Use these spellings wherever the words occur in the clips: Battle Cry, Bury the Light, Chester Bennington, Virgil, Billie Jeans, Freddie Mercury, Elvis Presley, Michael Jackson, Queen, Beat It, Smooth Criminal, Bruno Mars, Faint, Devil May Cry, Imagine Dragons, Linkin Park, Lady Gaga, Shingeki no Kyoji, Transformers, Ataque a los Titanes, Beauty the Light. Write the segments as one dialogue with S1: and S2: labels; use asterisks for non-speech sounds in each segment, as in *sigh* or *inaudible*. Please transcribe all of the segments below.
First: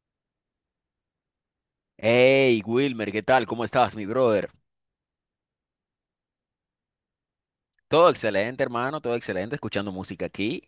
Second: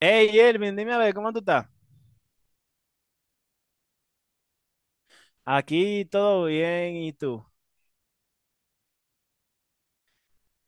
S1: Hey, Elvin, dime a ver, ¿cómo tú estás?
S2: Hey Wilmer, ¿qué tal? ¿Cómo estás, mi brother?
S1: Aquí todo bien, ¿y tú?
S2: Todo excelente, hermano, todo excelente, escuchando música aquí.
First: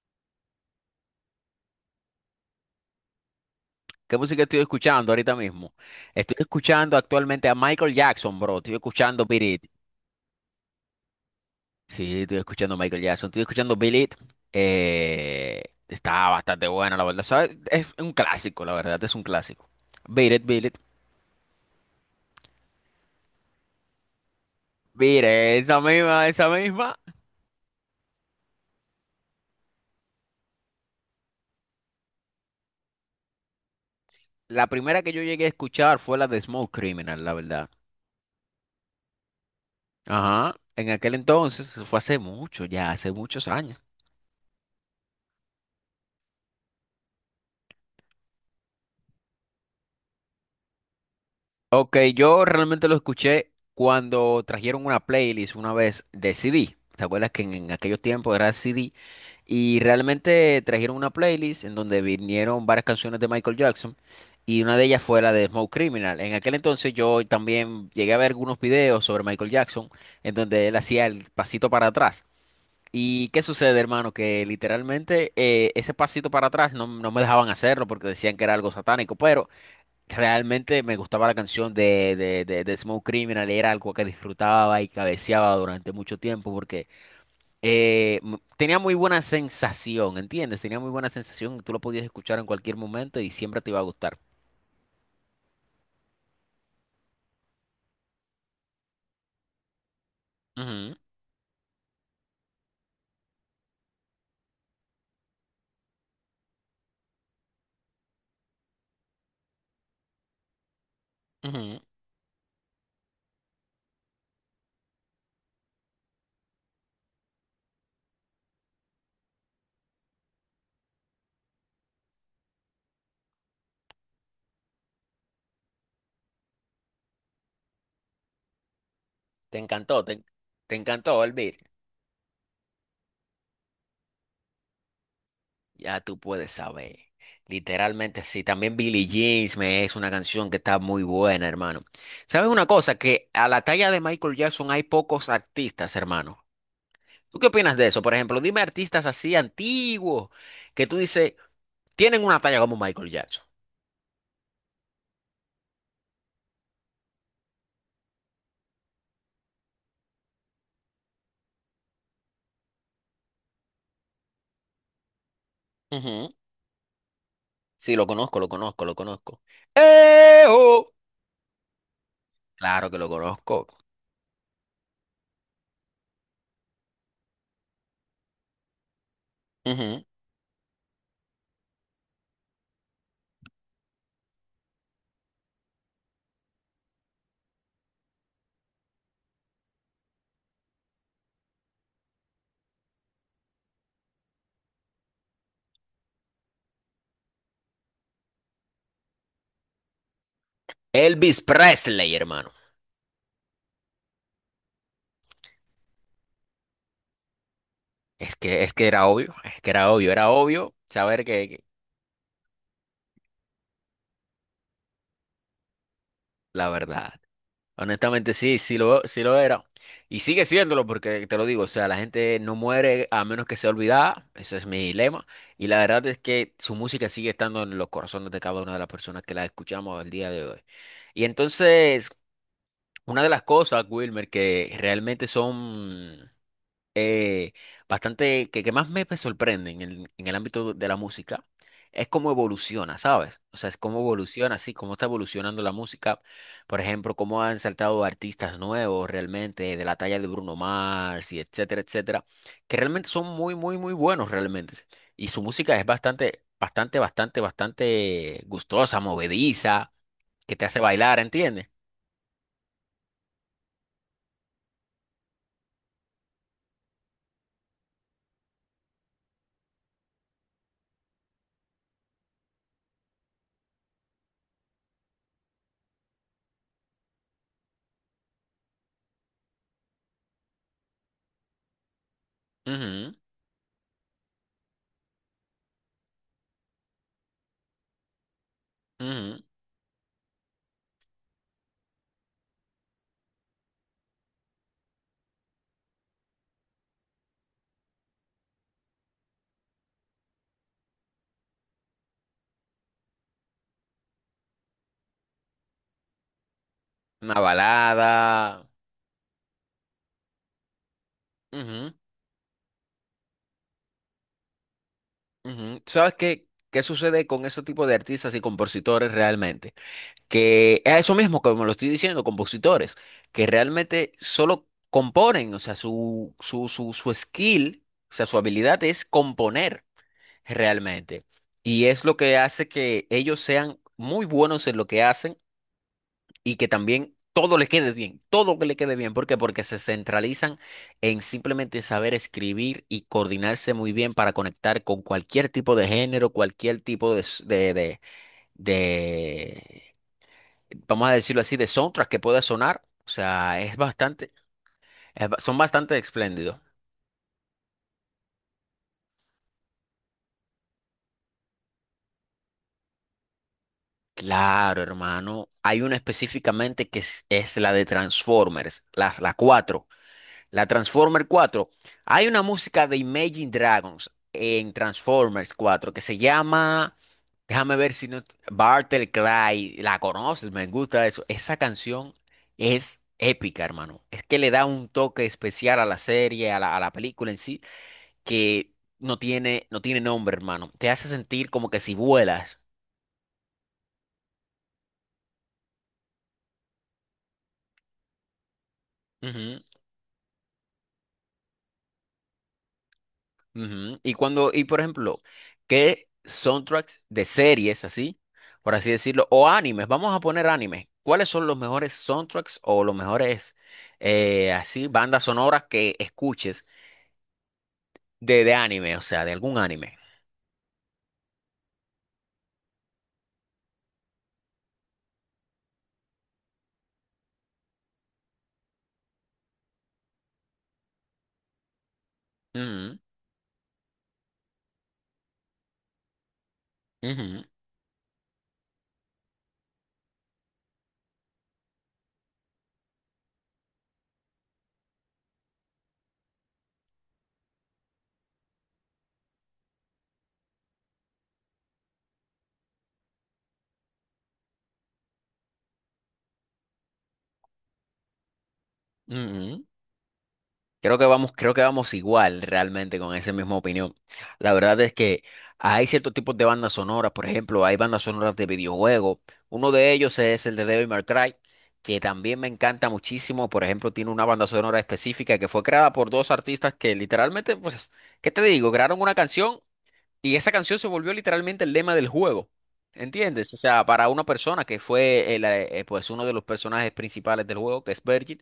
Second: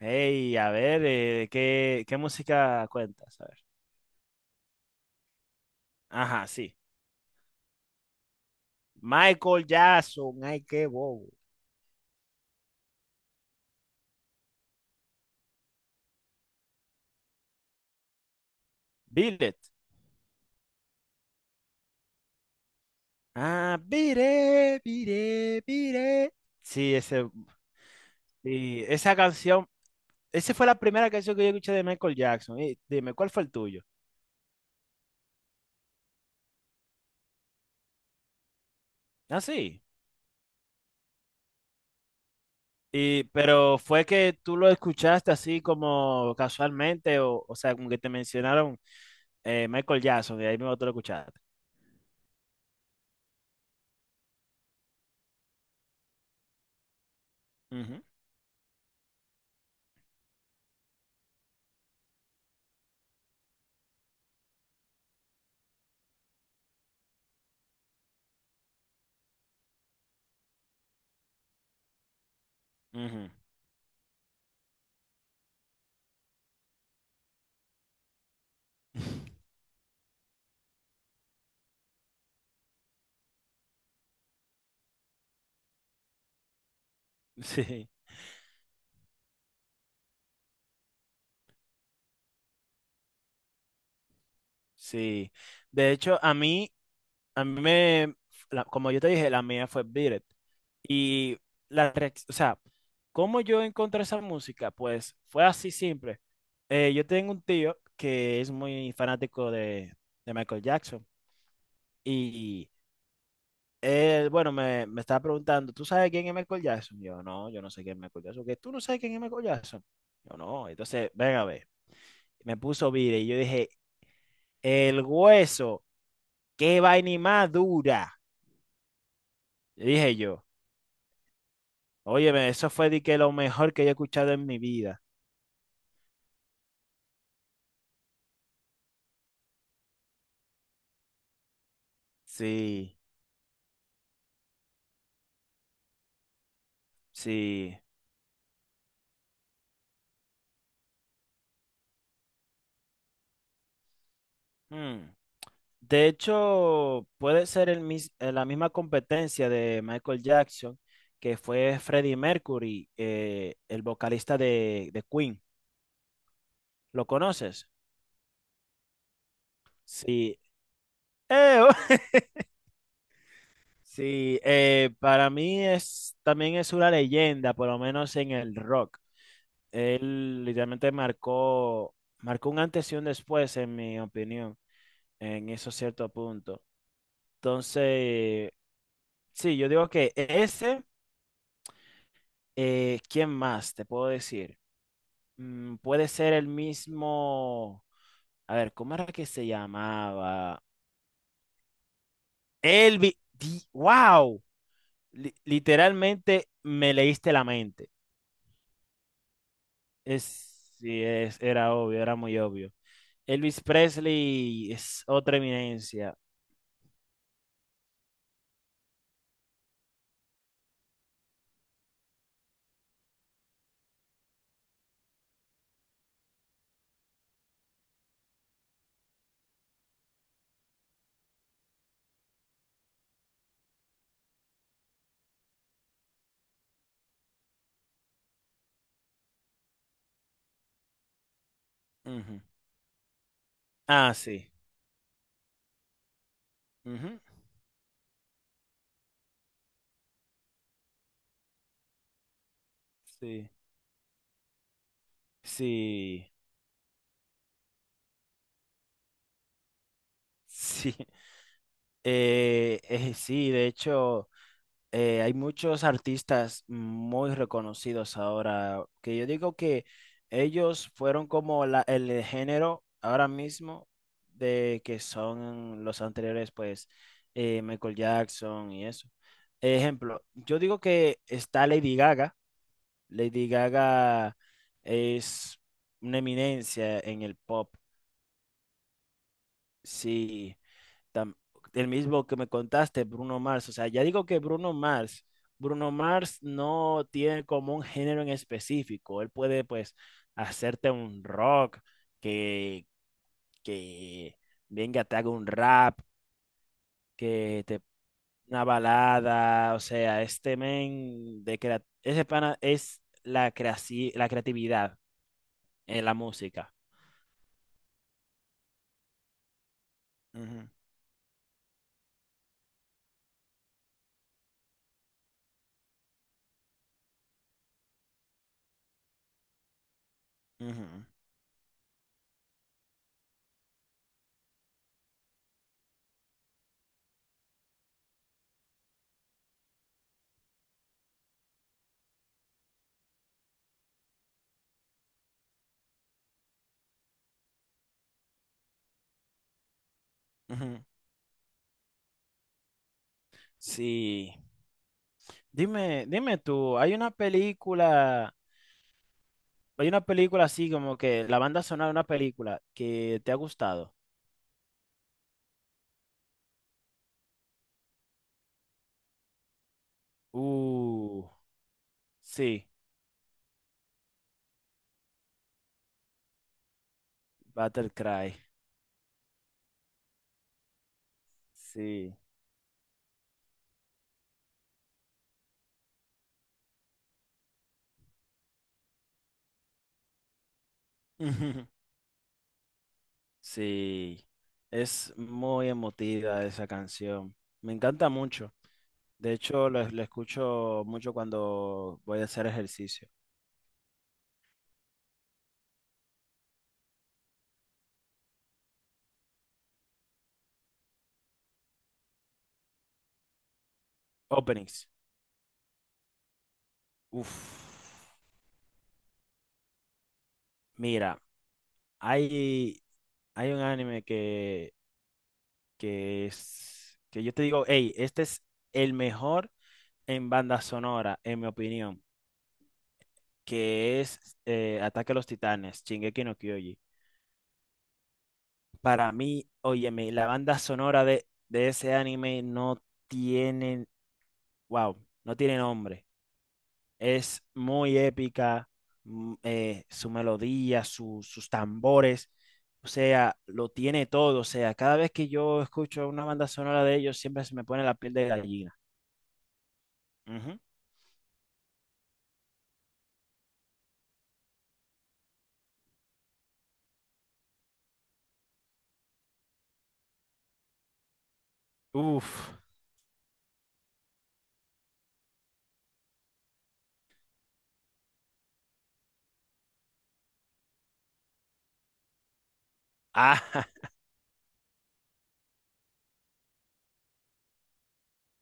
S1: Hey, a ver, ¿qué música cuentas? A ver.
S2: ¿Qué música estoy escuchando ahorita mismo? Estoy
S1: Ajá, sí.
S2: escuchando actualmente a Michael Jackson, bro. Estoy escuchando Beat
S1: Michael
S2: It.
S1: Jackson, ay, qué bobo.
S2: Sí, estoy escuchando a Michael Jackson. Estoy escuchando Beat It. Está bastante buena, la verdad. ¿Sabes? Es un clásico, la verdad, es un
S1: Beat It.
S2: clásico. Beat It, Beat It.
S1: Ah, Beat It, Beat
S2: Beat
S1: It,
S2: esa
S1: Beat
S2: misma,
S1: It.
S2: esa misma.
S1: Sí, ese, y esa canción, esa fue la primera canción que yo escuché de Michael Jackson. Y dime, ¿cuál fue el tuyo?
S2: La primera que yo llegué a escuchar fue la de Smoke Criminal, la verdad.
S1: Ah, sí.
S2: Ajá, en aquel entonces, eso fue hace mucho, ya hace
S1: Y,
S2: muchos
S1: pero
S2: años.
S1: fue que tú lo escuchaste así como casualmente, o sea, como que te mencionaron. Michael Jackson, y ahí mismo tú lo escuchaste.
S2: Ok, yo realmente lo escuché cuando trajeron una playlist una vez de CD. ¿Te acuerdas que en aquellos
S1: Ujú,
S2: tiempos era CD? Y realmente trajeron una playlist en donde vinieron varias canciones de Michael Jackson y una de ellas fue la de Smoke Criminal. En aquel entonces yo también llegué a ver algunos videos sobre Michael Jackson en donde él hacía el pasito para atrás. ¿Y
S1: ujú.
S2: qué sucede, hermano? Que literalmente ese pasito para atrás no me dejaban hacerlo porque decían que era algo satánico, pero
S1: *laughs*
S2: realmente me gustaba la canción de Smooth Criminal y era algo que disfrutaba y cabeceaba durante mucho tiempo porque
S1: Sí,
S2: tenía muy buena sensación, ¿entiendes? Tenía muy buena sensación, tú lo podías escuchar en cualquier momento y siempre te iba a gustar.
S1: sí. De hecho, a mí me, la- como yo te dije, la mía fue Beat It.
S2: Ujú,
S1: Y la reacción, o sea, ¿cómo yo encontré esa música? Pues fue así simple. Yo tengo un tío que es muy fanático de Michael Jackson.
S2: ujú.
S1: Y él, bueno, me estaba preguntando, ¿tú sabes quién es Michael Jackson? Yo, no, yo no sé quién es Michael Jackson. ¿Qué? ¿Tú no sabes quién es Michael Jackson? Yo, no. Entonces, ven a ver. Me puso vire y yo dije, el hueso, qué vaina y más dura.
S2: Te
S1: Y
S2: encantó,
S1: dije yo,
S2: te encantó, Elvir.
S1: óyeme, eso fue de que lo mejor que yo he escuchado en mi vida.
S2: Ya tú puedes saber. Literalmente sí. También Billie Jeans me es una canción que está muy buena, hermano. ¿Sabes una cosa?
S1: Sí,
S2: Que a la talla de Michael Jackson hay pocos artistas, hermano. ¿Tú qué
S1: sí.
S2: opinas de eso? Por ejemplo, dime artistas así antiguos que tú dices, tienen una talla como Michael Jackson.
S1: Hmm. De hecho, puede ser el mis- la misma competencia de Michael Jackson, que fue Freddie Mercury, el vocalista de Queen.
S2: Ujú.
S1: ¿Lo conoces?
S2: Sí, lo conozco, lo conozco, lo conozco.
S1: Sí.
S2: ¡Eh, oh!
S1: Eh, *laughs*
S2: Claro que lo conozco.
S1: Sí, para mí es, también es una leyenda, por lo menos en el rock.
S2: Ujú.
S1: Él literalmente marcó un antes y un después, en mi opinión, en eso cierto punto. Entonces, sí, yo digo que ¿quién más te puedo decir? Mm, puede ser el mismo, a ver, ¿cómo era que se llamaba?
S2: Elvis Presley, hermano.
S1: Wow, literalmente me leíste la mente.
S2: Es que era obvio, es que era obvio saber que
S1: Era obvio, era muy obvio. Elvis Presley es otra eminencia.
S2: la verdad. Honestamente, sí, sí lo era. Y sigue siéndolo porque te lo digo, o sea, la gente no muere a menos que sea olvidada, eso es mi lema. Y la verdad es que su música sigue estando en los corazones de cada una de las personas que la escuchamos al día de hoy. Y entonces, una de las cosas, Wilmer, que realmente son eh, bastante, que más me pues, sorprende en en el ámbito de la música, es cómo
S1: Ujú.
S2: evoluciona, ¿sabes? O sea, es cómo
S1: Ah, sí.
S2: evoluciona, sí, cómo está evolucionando la música. Por ejemplo,
S1: Ujú.
S2: cómo han saltado artistas nuevos realmente, de la talla de Bruno Mars y etcétera, etcétera, que realmente son
S1: Sí,
S2: muy, muy, muy buenos realmente. Y su música es
S1: sí,
S2: bastante, bastante, bastante, bastante gustosa, movediza, que te hace
S1: sí. *laughs*
S2: bailar, ¿entiendes?
S1: Sí, de hecho, hay muchos artistas muy reconocidos ahora, que yo digo que ellos fueron como el género ahora mismo de que son los anteriores, pues, Michael Jackson y eso. Ejemplo, yo digo que está Lady Gaga.
S2: Ujú,
S1: Lady Gaga es una eminencia en el pop.
S2: ujú.
S1: Sí, tam- el mismo que me contaste, Bruno Mars. O sea, ya digo que Bruno Mars no tiene como un género en específico. Él puede, pues, hacerte un rock, que, que venga, te haga un rap,
S2: Una
S1: que te
S2: balada.
S1: una balada. O sea,
S2: Ujú.
S1: ese pana es la creatividad
S2: Ujú. ¿Tú
S1: en la
S2: ¿Sabes qué,
S1: música.
S2: qué sucede con ese tipo de artistas y compositores realmente?
S1: Ujú,
S2: Que es eso mismo, como lo estoy diciendo, compositores, que realmente solo componen, o sea, su skill, o sea, su habilidad es componer
S1: ujú,
S2: realmente. Y es lo que hace que ellos sean muy buenos en lo que hacen y que también todo le quede bien, todo que le quede bien. ¿Por qué? Porque se centralizan en simplemente saber escribir y coordinarse muy bien para conectar con cualquier tipo de género, cualquier tipo de
S1: ujú.
S2: vamos a decirlo así, de soundtrack que pueda sonar. O sea, es bastante,
S1: Sí.
S2: es son bastante
S1: Dime
S2: espléndidos.
S1: tú, hay una película así como que la banda sonora de una película que te ha gustado.
S2: Claro, hermano. Hay una específicamente que es la de Transformers, la cuatro. La
S1: Uh,
S2: Transformer cuatro. Hay una
S1: sí,
S2: música de Imagine Dragons en Transformers 4 que se llama, déjame
S1: Battle
S2: ver si no,
S1: Cry,
S2: Bartle Cry. La conoces, me gusta eso. Esa
S1: sí.
S2: canción es épica, hermano. Es que le da un toque especial a la serie, a a la película en sí, que no tiene, no tiene nombre, hermano. Te hace sentir como que
S1: *laughs*
S2: si vuelas.
S1: Sí, es muy emotiva esa canción. Me encanta mucho. De hecho, la escucho mucho cuando voy a hacer ejercicio.
S2: Ujú. Y cuando, y por ejemplo, ¿qué soundtracks de series así, por así decirlo, o animes? Vamos a poner animes. ¿Cuáles son los mejores soundtracks o los mejores así
S1: Openings.
S2: bandas sonoras que escuches
S1: Uf.
S2: de anime, o sea, de algún anime?
S1: Mira, hay, hay un anime que es, que yo te digo, hey, este es el mejor en banda sonora, en mi opinión,
S2: Ujú,
S1: que es Ataque a los Titanes, Shingeki no Kyoji.
S2: ujú,
S1: Para mí, óyeme, la banda sonora de ese anime no tiene, wow, no tiene nombre. Es muy épica, su melodía, sus tambores, o sea, lo tiene todo. O sea, cada vez que yo escucho una banda sonora de ellos, siempre se me pone la piel de gallina.
S2: ujú.
S1: Ujú.
S2: Creo que vamos igual realmente con esa misma opinión. La verdad es que hay ciertos tipos de bandas sonoras, por ejemplo, hay bandas sonoras de videojuegos. Uno de ellos es el de Devil May Cry, que también me
S1: Uf,
S2: encanta muchísimo. Por ejemplo, tiene una banda sonora específica que fue creada por dos artistas que literalmente, pues, ¿qué te digo? Crearon una canción y esa canción se volvió literalmente el lema del juego.
S1: ah,
S2: ¿Entiendes? O sea,
S1: *laughs*
S2: para una persona que fue el, pues uno de los personajes principales del juego, que es Virgil.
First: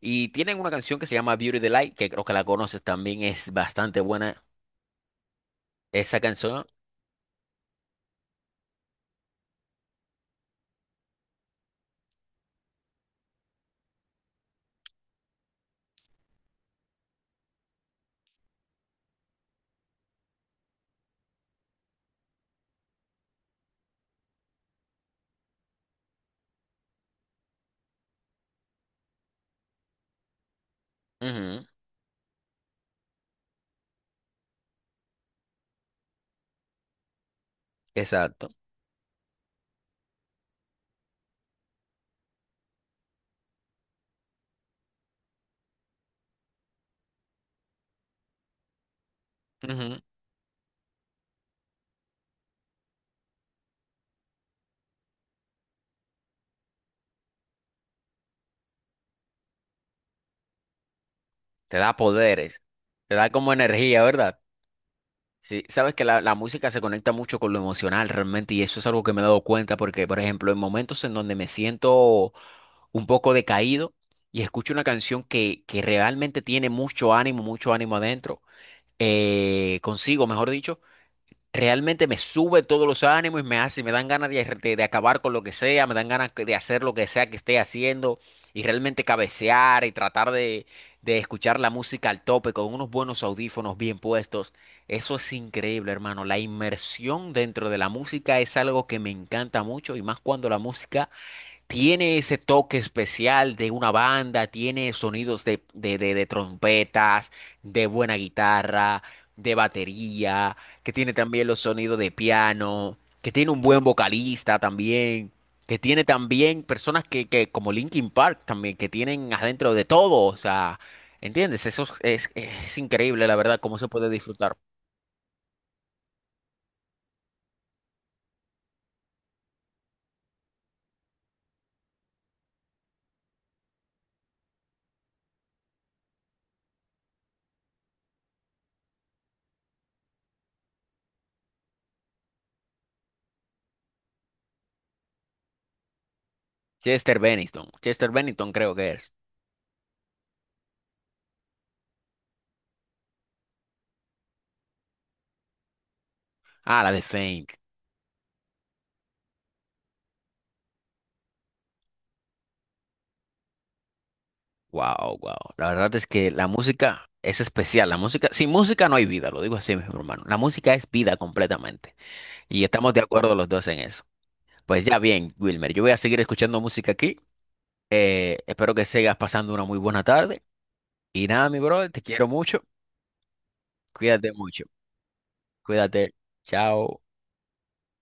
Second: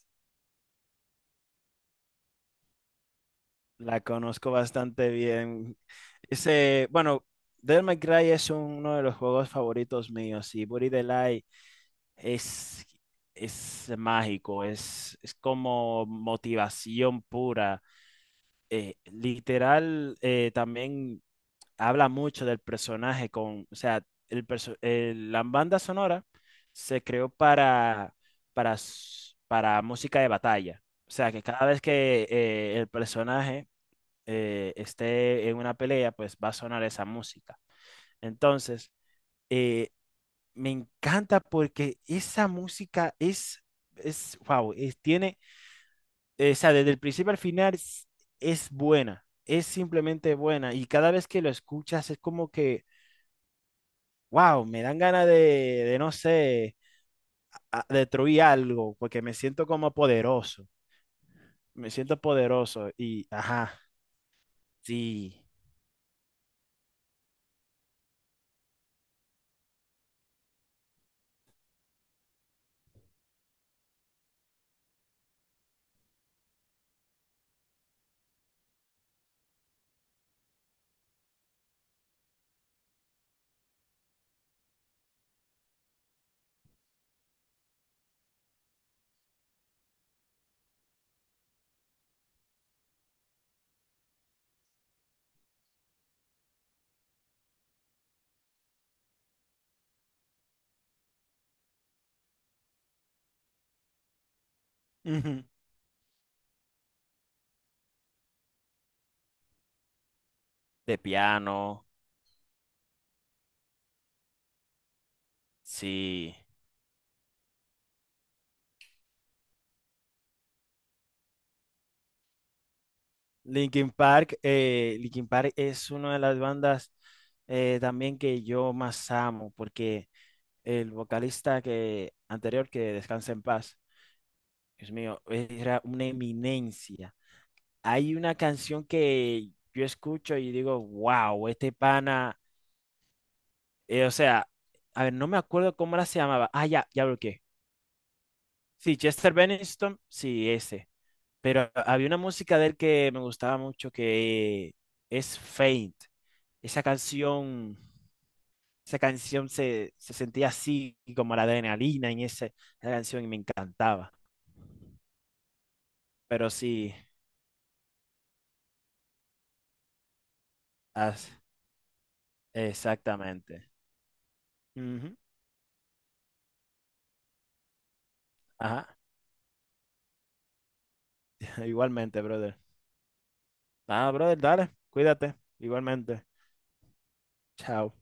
S2: Y tienen una canción que se llama Beauty the Light, que creo que la conoces también, es bastante
S1: la
S2: buena.
S1: conozco bastante bien.
S2: Esa canción,
S1: Ese, bueno, Devil May Cry es uno de los juegos favoritos míos y Buri the Light es, es mágico, es como motivación pura. Literal, también habla mucho del personaje con, o sea, la banda sonora se creó para música de batalla. O sea, que
S2: ujú,
S1: cada vez que el personaje esté en una pelea, pues va a sonar esa música.
S2: exacto,
S1: Entonces, eh, me encanta porque esa música wow, es, tiene, o sea, desde el principio al final es buena, es
S2: ujú.
S1: simplemente buena. Y cada vez que lo escuchas es como que wow, me dan ganas de no sé, destruir algo, porque me siento como poderoso,
S2: Te da
S1: me siento
S2: poderes,
S1: poderoso
S2: te
S1: y,
S2: da como
S1: ajá,
S2: energía, ¿verdad?
S1: sí,
S2: Sí, sabes que la música se conecta mucho con lo emocional realmente, y eso es algo que me he dado cuenta, porque, por ejemplo, en momentos en donde me siento un poco decaído y escucho una canción que realmente tiene mucho ánimo adentro, consigo, mejor dicho, realmente me sube todos los ánimos y me hace, me dan ganas de acabar con lo que sea, me dan ganas de hacer lo que sea que esté haciendo y realmente cabecear y tratar de escuchar la música al tope con unos buenos audífonos bien puestos. Eso es increíble, hermano. La inmersión dentro de la música es algo que me encanta mucho y más cuando la música tiene ese toque especial de una banda, tiene sonidos
S1: ujú.
S2: de trompetas, de buena guitarra, de batería, que
S1: De
S2: tiene también los
S1: piano,
S2: sonidos de piano, que tiene un buen vocalista también, que tiene
S1: sí.
S2: también personas que como Linkin Park también, que tienen adentro de todo, o sea, ¿entiendes? Eso es increíble, la verdad, cómo se puede disfrutar.
S1: Linkin Park es una de las bandas también que yo más amo, porque el vocalista que, anterior, que descansa en paz, Dios mío, era una eminencia. Hay una canción que yo escucho y digo, wow, este pana. O sea, a ver, no me acuerdo cómo era se llamaba. Ah, ya, ya
S2: Chester
S1: bloqueé.
S2: Bennington, Chester Bennington creo que
S1: Sí,
S2: es.
S1: Chester Bennington, sí, ese. Pero había una música de él que me gustaba mucho que es Faint.
S2: Ah,
S1: Esa
S2: la de Fame.
S1: canción, esa canción se sentía así, como la adrenalina en esa canción y me encantaba.
S2: Wow, wow. La verdad es que la
S1: Pero sí,
S2: música es especial. La música, sin música no hay vida, lo digo así, mi hermano. La música es vida
S1: as-
S2: completamente. Y estamos de acuerdo los dos
S1: exactamente.
S2: en eso. Pues ya
S1: Ujú,
S2: bien, Wilmer, yo voy a seguir escuchando música aquí. Espero que
S1: ajá,
S2: sigas pasando una muy buena tarde. Y nada, mi
S1: *laughs*
S2: brother, te
S1: igualmente,
S2: quiero
S1: brother.
S2: mucho.
S1: Ah,
S2: Cuídate
S1: brother,
S2: mucho.
S1: dale, cuídate,
S2: Cuídate.
S1: igualmente.
S2: Chao.
S1: Chao.